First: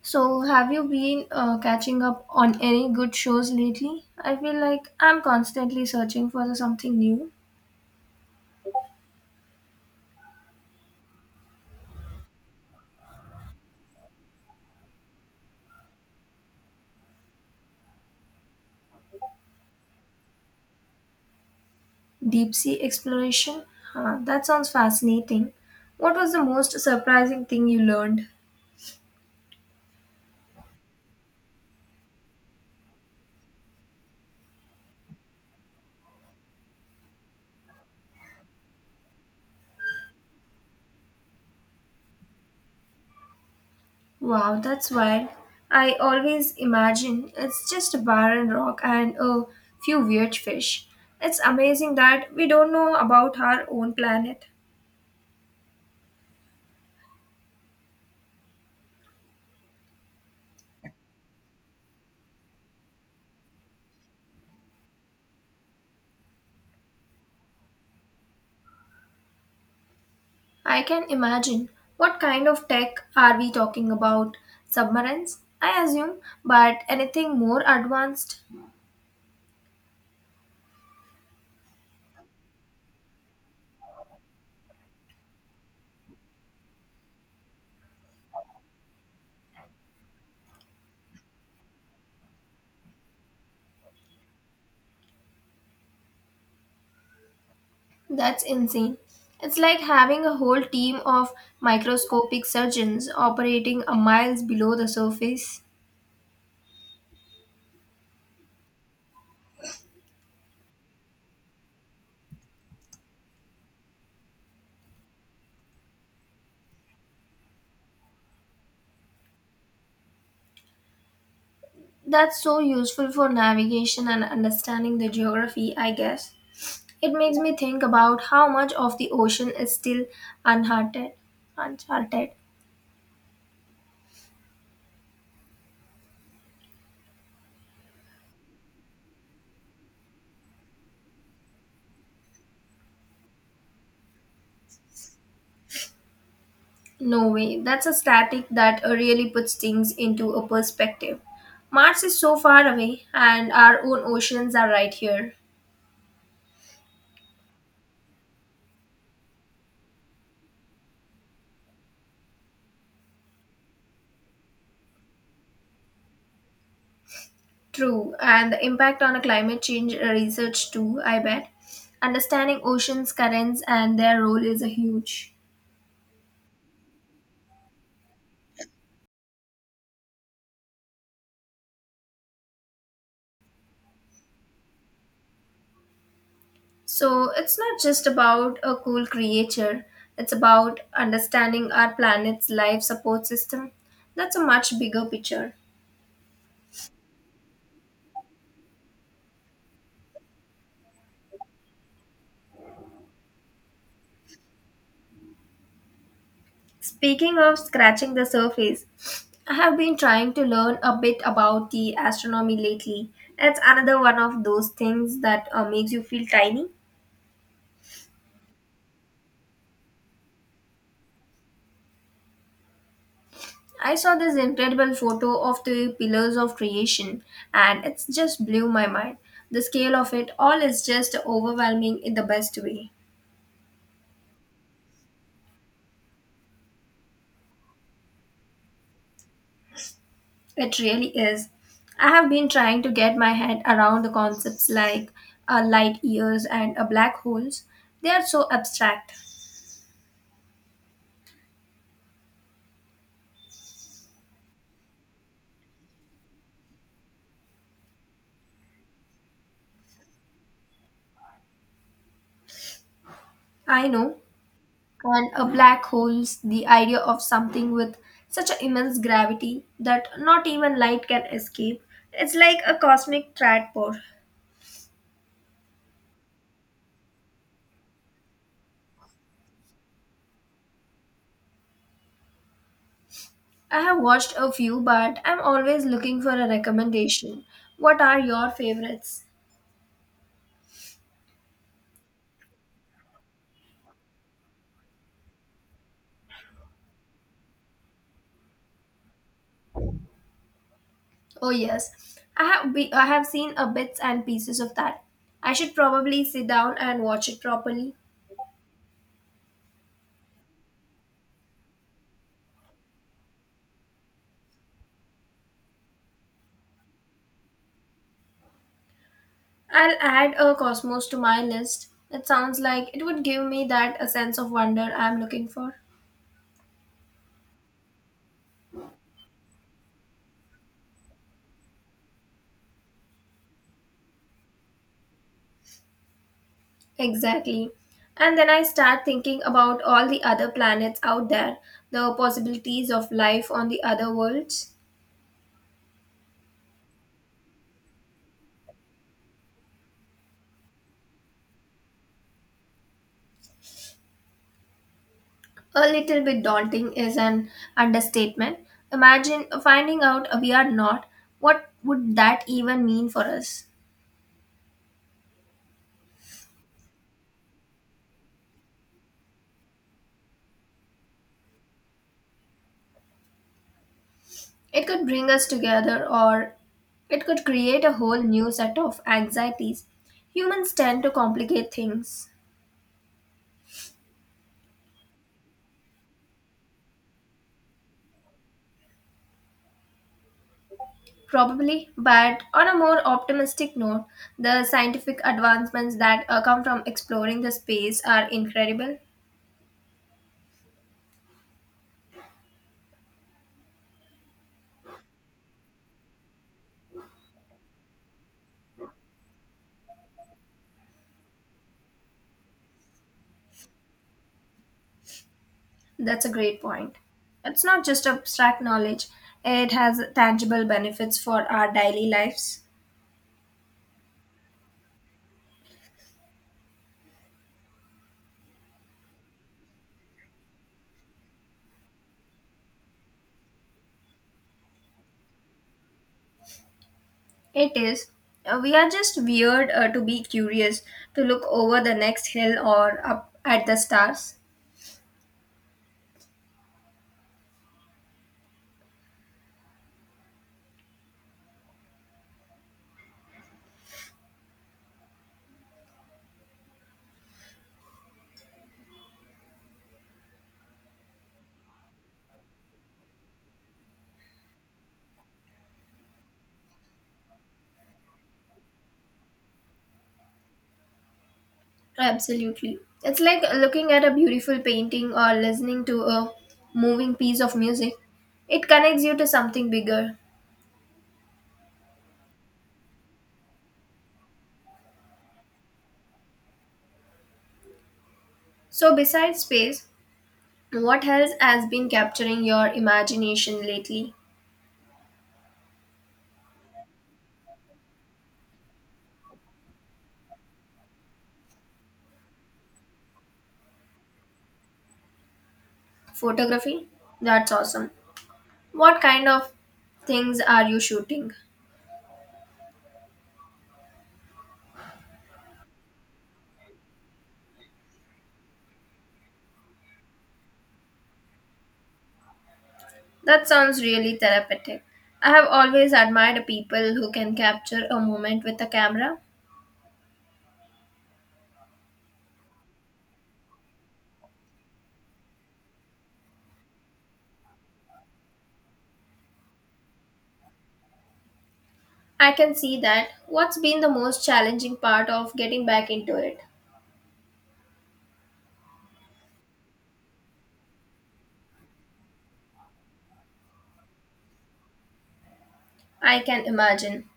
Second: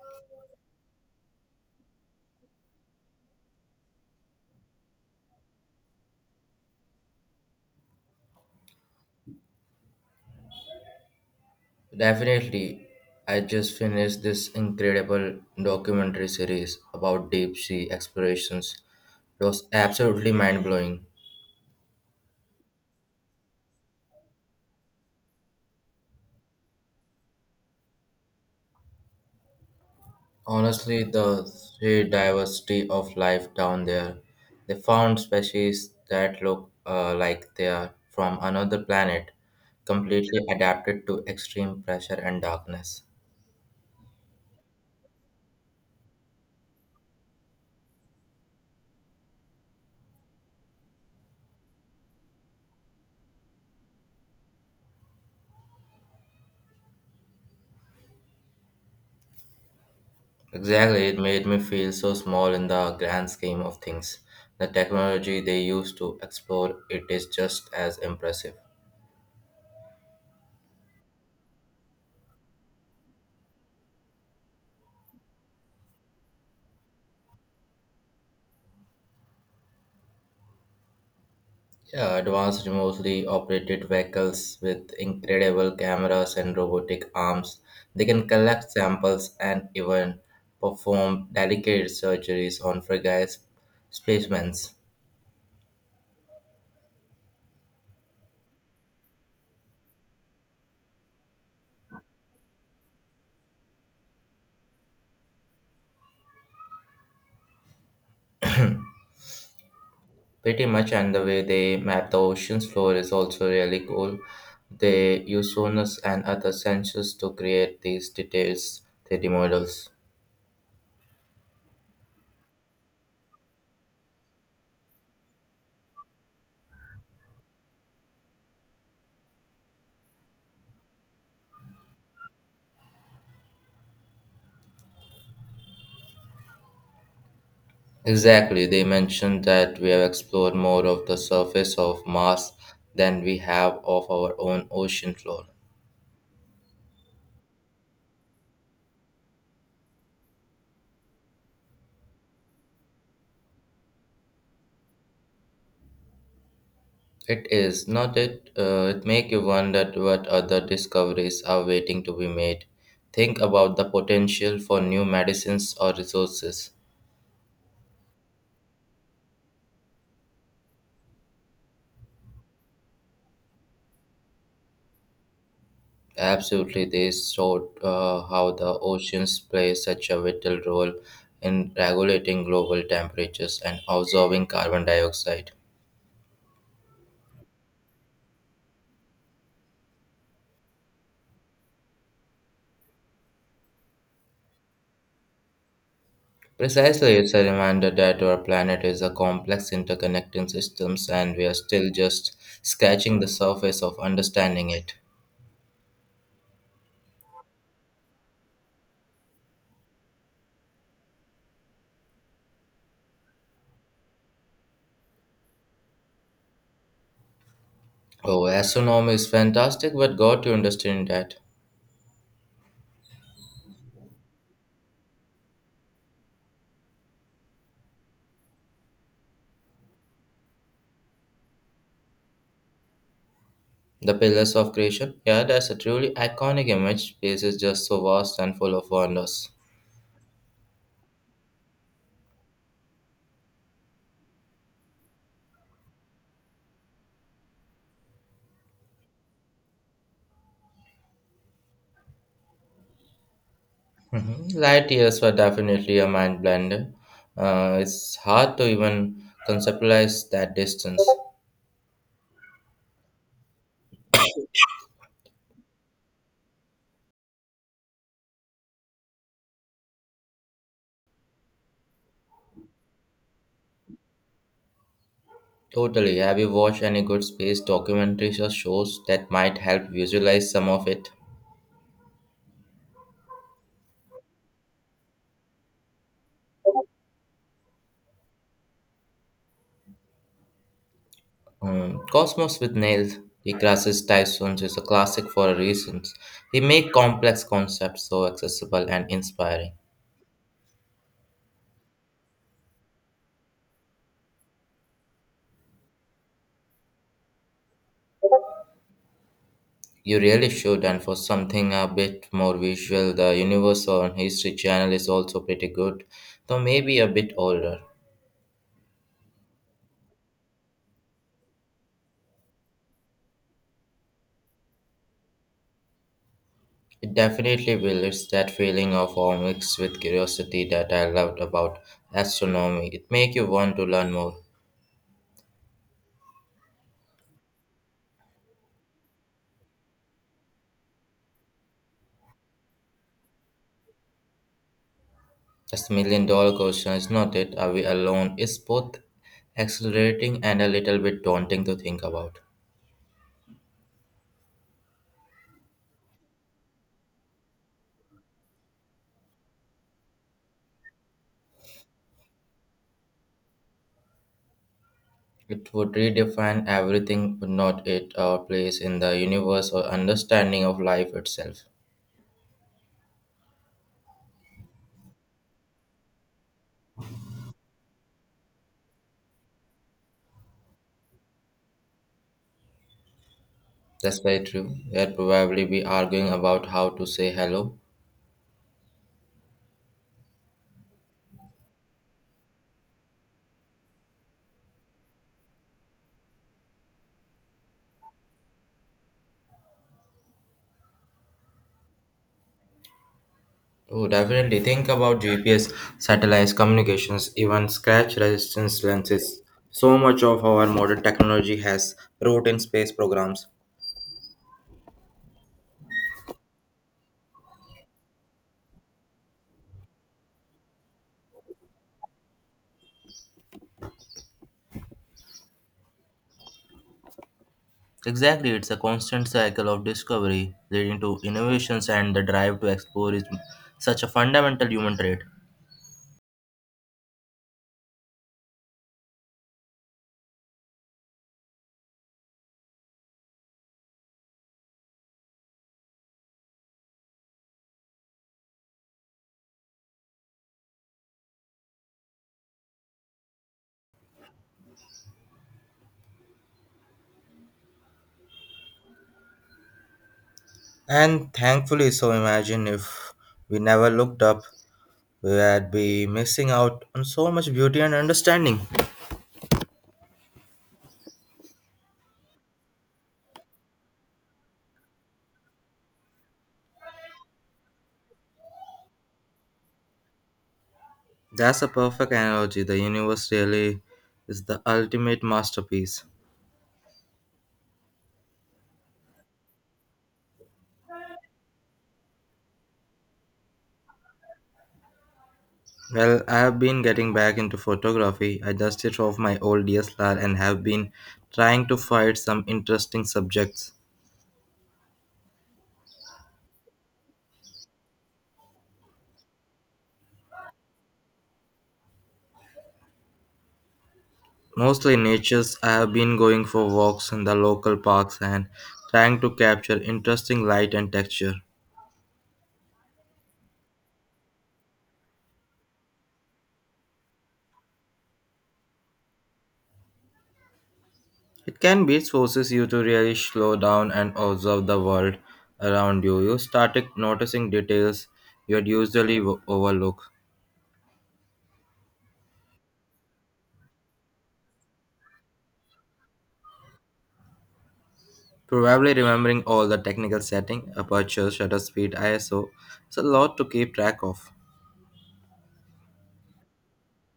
So, have you been catching up on any good shows lately? I feel like I'm constantly searching for something new. Definitely, I just finished this incredible documentary series about deep sea explorations. It was absolutely mind blowing. Deep sea exploration? Huh, that sounds fascinating. What was the most surprising thing you learned? Honestly, the sheer diversity of life down there. They found species that look like they are from another planet, completely adapted to extreme pressure and darkness. Wow, that's wild. I always imagine it's just a barren rock and a few weird fish. It's amazing that we don't know about our own planet. Exactly, it made me feel so small in the grand scheme of things. The technology they use to explore it is just as impressive. I can imagine. What kind of tech are we talking about? Submarines, I assume, but anything more advanced? Yeah, advanced remotely operated vehicles with incredible cameras and robotic arms. They can collect samples and even perform delicate surgeries on specimens. That's insane. It's like having a whole team of microscopic surgeons operating a miles below the surface. Pretty much, and the way they map the ocean's floor is also really cool. They use sonars and other sensors to create these details 3D models. That's so useful for navigation and understanding the geography, I guess. It makes me think about how much of the ocean is still uncharted. Uncharted. Exactly, they mentioned that we have explored more of the surface of Mars than we have of our own ocean floor. No way. That's a static that really puts things into a perspective. Mars is so far away, and our own oceans are right here. It is not it. It make you wonder what other discoveries are waiting to be made. Think about the potential for new medicines or resources. True, and the impact on a climate change research too, I bet. Understanding oceans currents and their role is a huge. Absolutely, they showed how the oceans play such a vital role in regulating global temperatures and absorbing carbon dioxide. So it's not just about a cool creature, it's about understanding our planet's life support system. That's a much bigger picture. Precisely, it's a reminder that our planet is a complex interconnecting systems and we are still just scratching the surface of understanding it. Speaking of scratching the surface, I have been trying to learn a bit about the astronomy lately. It's another one of those things that makes you feel tiny. Oh, astronomy is fantastic, but got to understand that. I saw this incredible photo of the pillars of creation and it just blew my mind. The scale of it all is just overwhelming in the best way. The pillars of creation? Yeah, that's a truly iconic image. Space is just so vast and full of wonders. It really is. I have been trying to get my head around the concepts like light years and black holes. They are so abstract. Mhm. Light years were definitely a mind blender. It's hard to even conceptualize that distance. I know, and a black hole's the idea of something with such an immense gravity that not even light can escape. It's like a cosmic tadpole. Totally. Have you watched any good space documentaries or shows that might help visualize some of it? I have watched a few, but I'm always looking for a recommendation. What are your favorites? Cosmos with Neil deGrasse Tyson is a classic for a reason. He make complex concepts so accessible and inspiring. Oh yes, I have seen a bits and pieces of that. I should probably sit down and watch it properly. You really should, and for something a bit more visual, the Universe on History channel is also pretty good, though maybe a bit older. I'll add a cosmos to my list. It sounds like it would give me that a sense of wonder I'm looking for. It definitely will. It's that feeling of awe mixed with curiosity that I loved about astronomy. It makes you want to learn more. Exactly. And then I start thinking about all the other planets out there, the possibilities of life on the other worlds. That's the million dollar question, is not it? Are we alone? It's both exhilarating and a little bit daunting to think about. A little bit daunting is an understatement. Imagine finding out we are not. What would that even mean for us? It would redefine everything, would not it, our place in the universe or understanding of life itself. It could bring us together or it could create a whole new set of anxieties. Humans tend to complicate things. That's very true. We'd probably be arguing about how to say hello. Probably, but on a more optimistic note, the scientific advancements that come from exploring the space are incredible. Oh, definitely think about GPS, satellites, communications, even scratch resistance lenses. So much of our modern technology has root in space programs. That's a great point. It's not just abstract knowledge, it has tangible benefits for our daily lives. Exactly, it's a constant cycle of discovery leading to innovations and the drive to explore is such a fundamental human trait. It is. We are just weird to be curious, to look over the next hill or up at the stars. And thankfully, so imagine if we never looked up, we would be missing out on so much beauty and understanding. Absolutely. It's like looking at a beautiful painting or listening to a moving piece of music. It connects you to something bigger. That's a perfect analogy. The universe really is the ultimate masterpiece. So, besides space, what else has been capturing your imagination lately? Well, I have been getting back into photography. I dusted off my old DSLR and have been trying to find some interesting subjects. Photography? That's awesome. What kind of things are you shooting? Mostly natures, I have been going for walks in the local parks and trying to capture interesting light and texture. That sounds really therapeutic. I have always admired people who can capture a moment with a camera. It can be it forces you to really slow down and observe the world around you. You started noticing details overlook. I can see that. What's been the most challenging part of getting back into it? Probably remembering all the technical setting, aperture, shutter speed, ISO, it's a lot to keep track of. I can imagine.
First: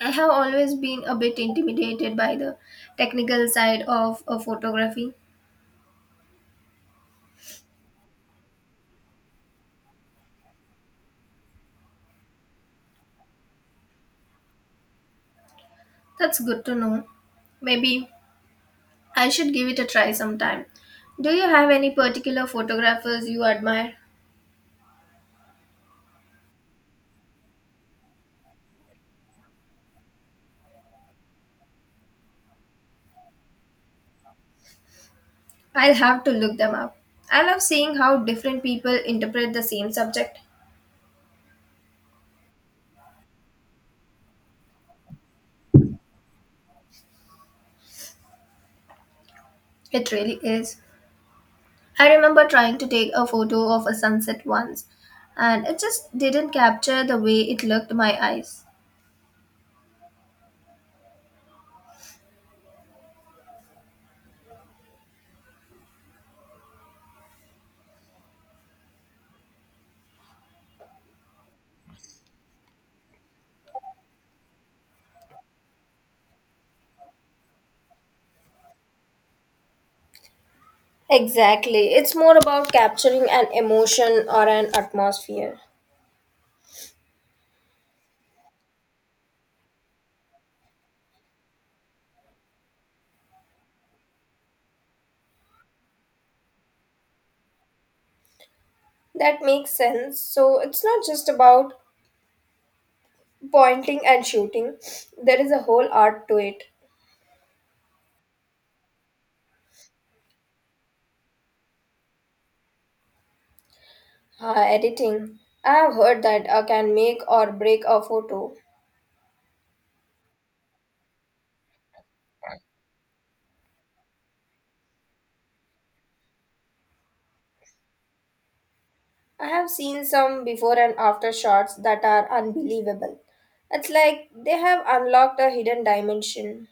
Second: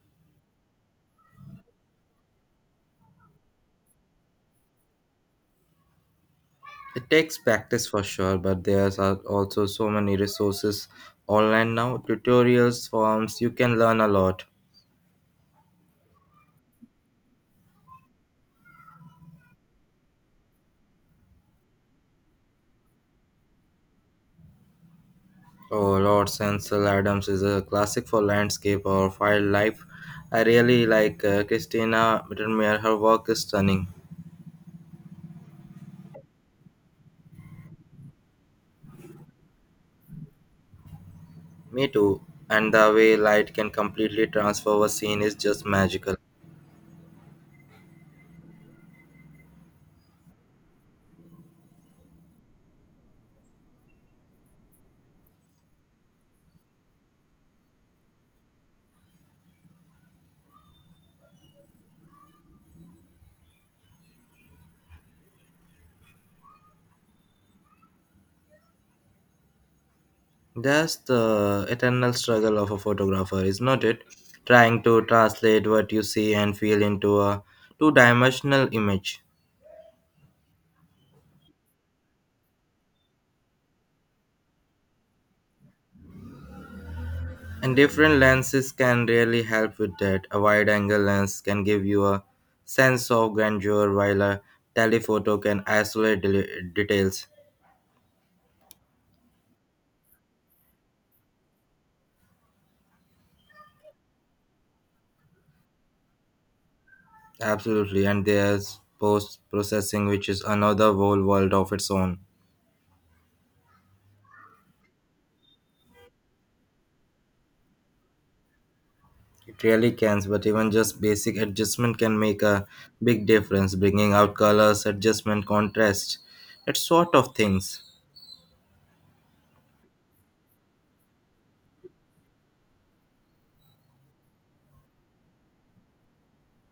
I have always been a bit intimidated by the technical side of a photography. It takes practice for sure, but there are also so many resources online now, tutorials, forms, you can learn a lot. That's good to know. Maybe I should give it a try sometime. Do you have any particular photographers you admire? Oh Lord Ansel Adams is a classic for landscape or wildlife. I really like Christina Mittermeier, her work is stunning. I'll have to look them up. I love seeing how different people interpret the same subject. Me too, and the way light can completely transform a scene is just magical. It really is. I remember trying to take a photo of a sunset once, and it just didn't capture the way it looked my eyes. That's the eternal struggle of a photographer, is not it? Trying to translate what you see and feel into a two dimensional image. Exactly. It's more about capturing an emotion or an atmosphere. And different lenses can really help with that. A wide angle lens can give you a sense of grandeur, while a telephoto can isolate del- details. That makes sense. So it's not just about pointing and shooting, there is a whole art to it. Absolutely, and there's post processing, which is another whole world of its own. Editing. I have heard that I can make or break a photo. It really can, but even just basic adjustment can make a big difference, bringing out colors, adjustment, contrast, that sort of things. I have seen some before and after shots that are unbelievable. It's like they have unlocked a hidden dimension.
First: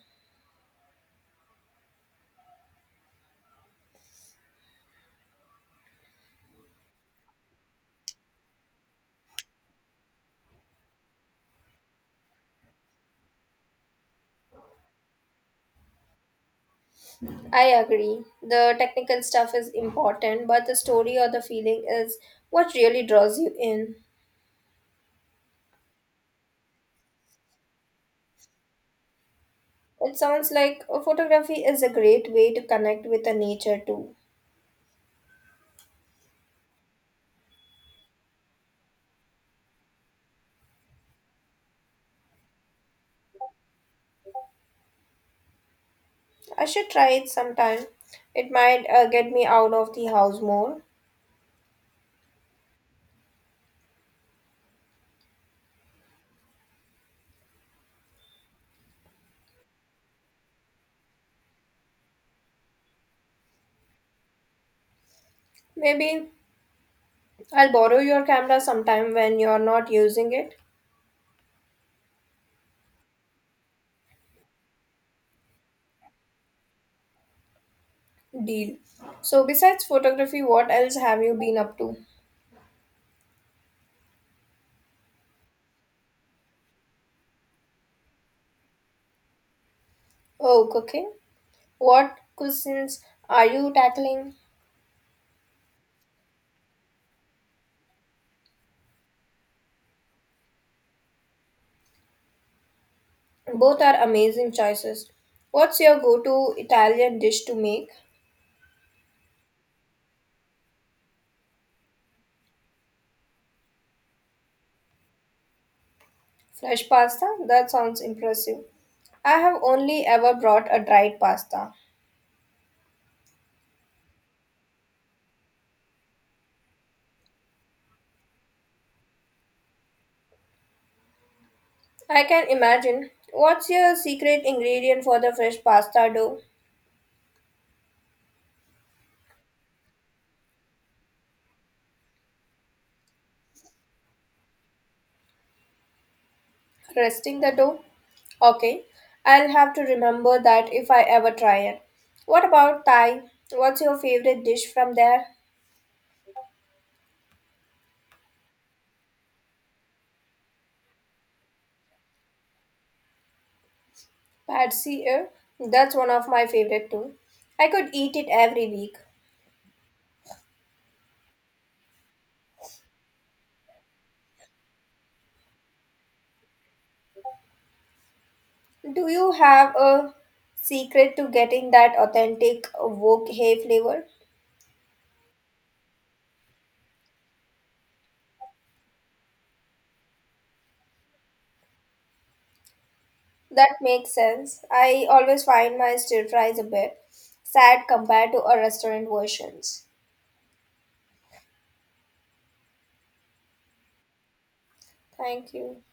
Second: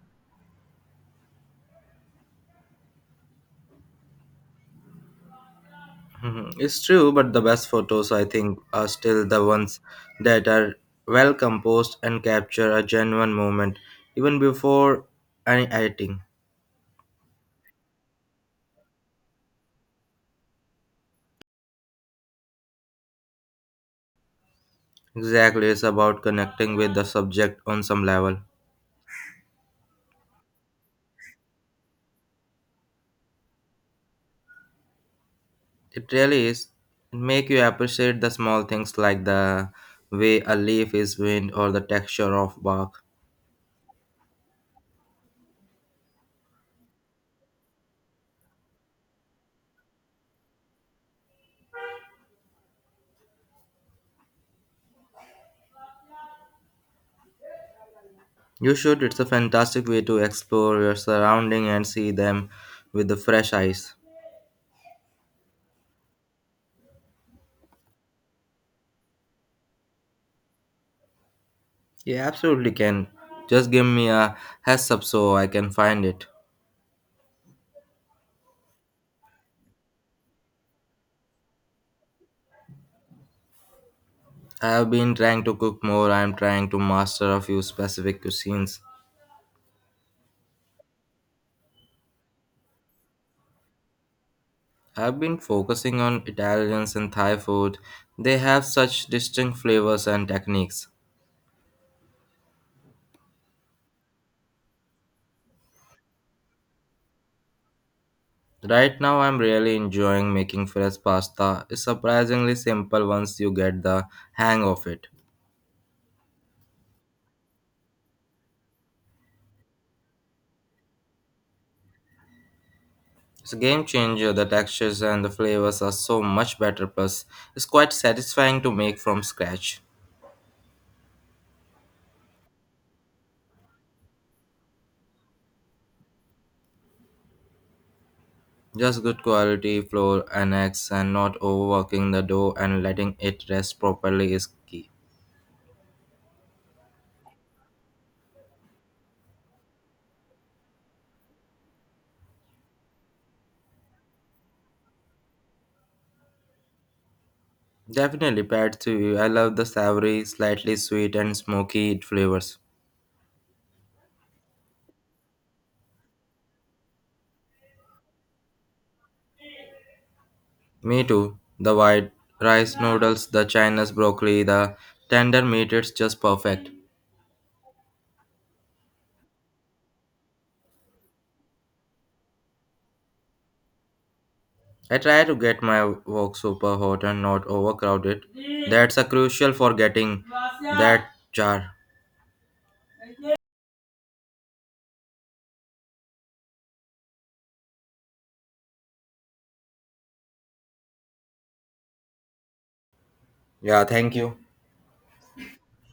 Mhm. It's true, but the best photos, I think, are still the ones that are well composed and capture a genuine moment, even before any editing. I agree. The technical stuff is important, but the story or the feeling is what really draws you in. Exactly, it's about connecting with the subject on some level. It sounds like photography is a great way to connect with the nature too. It really is. It make you appreciate the small things like the way a leaf is wind or the texture of bark. I should try it sometime. It might get me out of the house more. You should, it's a fantastic way to explore your surrounding and see them with the fresh eyes. Maybe I'll borrow your camera sometime when you're not using it. You absolutely can. Just give me a heads up so I can find it. Deal. So, besides photography, what else have you been up to? I have been trying to cook more, I am trying to master a few specific cuisines. Oh, cooking. What cuisines are you tackling? I have been focusing on Italians and Thai food. They have such distinct flavors and techniques. Both are amazing choices. What's your go to Italian dish to make? Right now, I'm really enjoying making fresh pasta. It's surprisingly simple once you get the hang of it. Fresh pasta? That sounds impressive. I have only ever brought a dried pasta. It's a game changer. The textures and the flavors are so much better. Plus, it's quite satisfying to make from scratch. I can imagine. What's your secret ingredient for the fresh pasta dough? Just good quality flour and eggs, and not overworking the dough and letting it rest properly is key. Resting the dough? Okay. I'll have to remember that if I ever try it. What about Thai? What's your favorite dish from there? Definitely paired to you. I love the savory, slightly sweet and smoky flavors. Pad see ew. That's one of my favorite too. I could eat it every week. Me too. The white rice noodles, the China's broccoli, the tender meat. It's just perfect. Do you have a secret to getting that authentic wok hay flavor? I try to get my work super hot and not overcrowded. That's a crucial for getting that jar. That makes sense. I always find my stir fries a bit sad compared to a restaurant versions. Yeah, thank you. Thank you.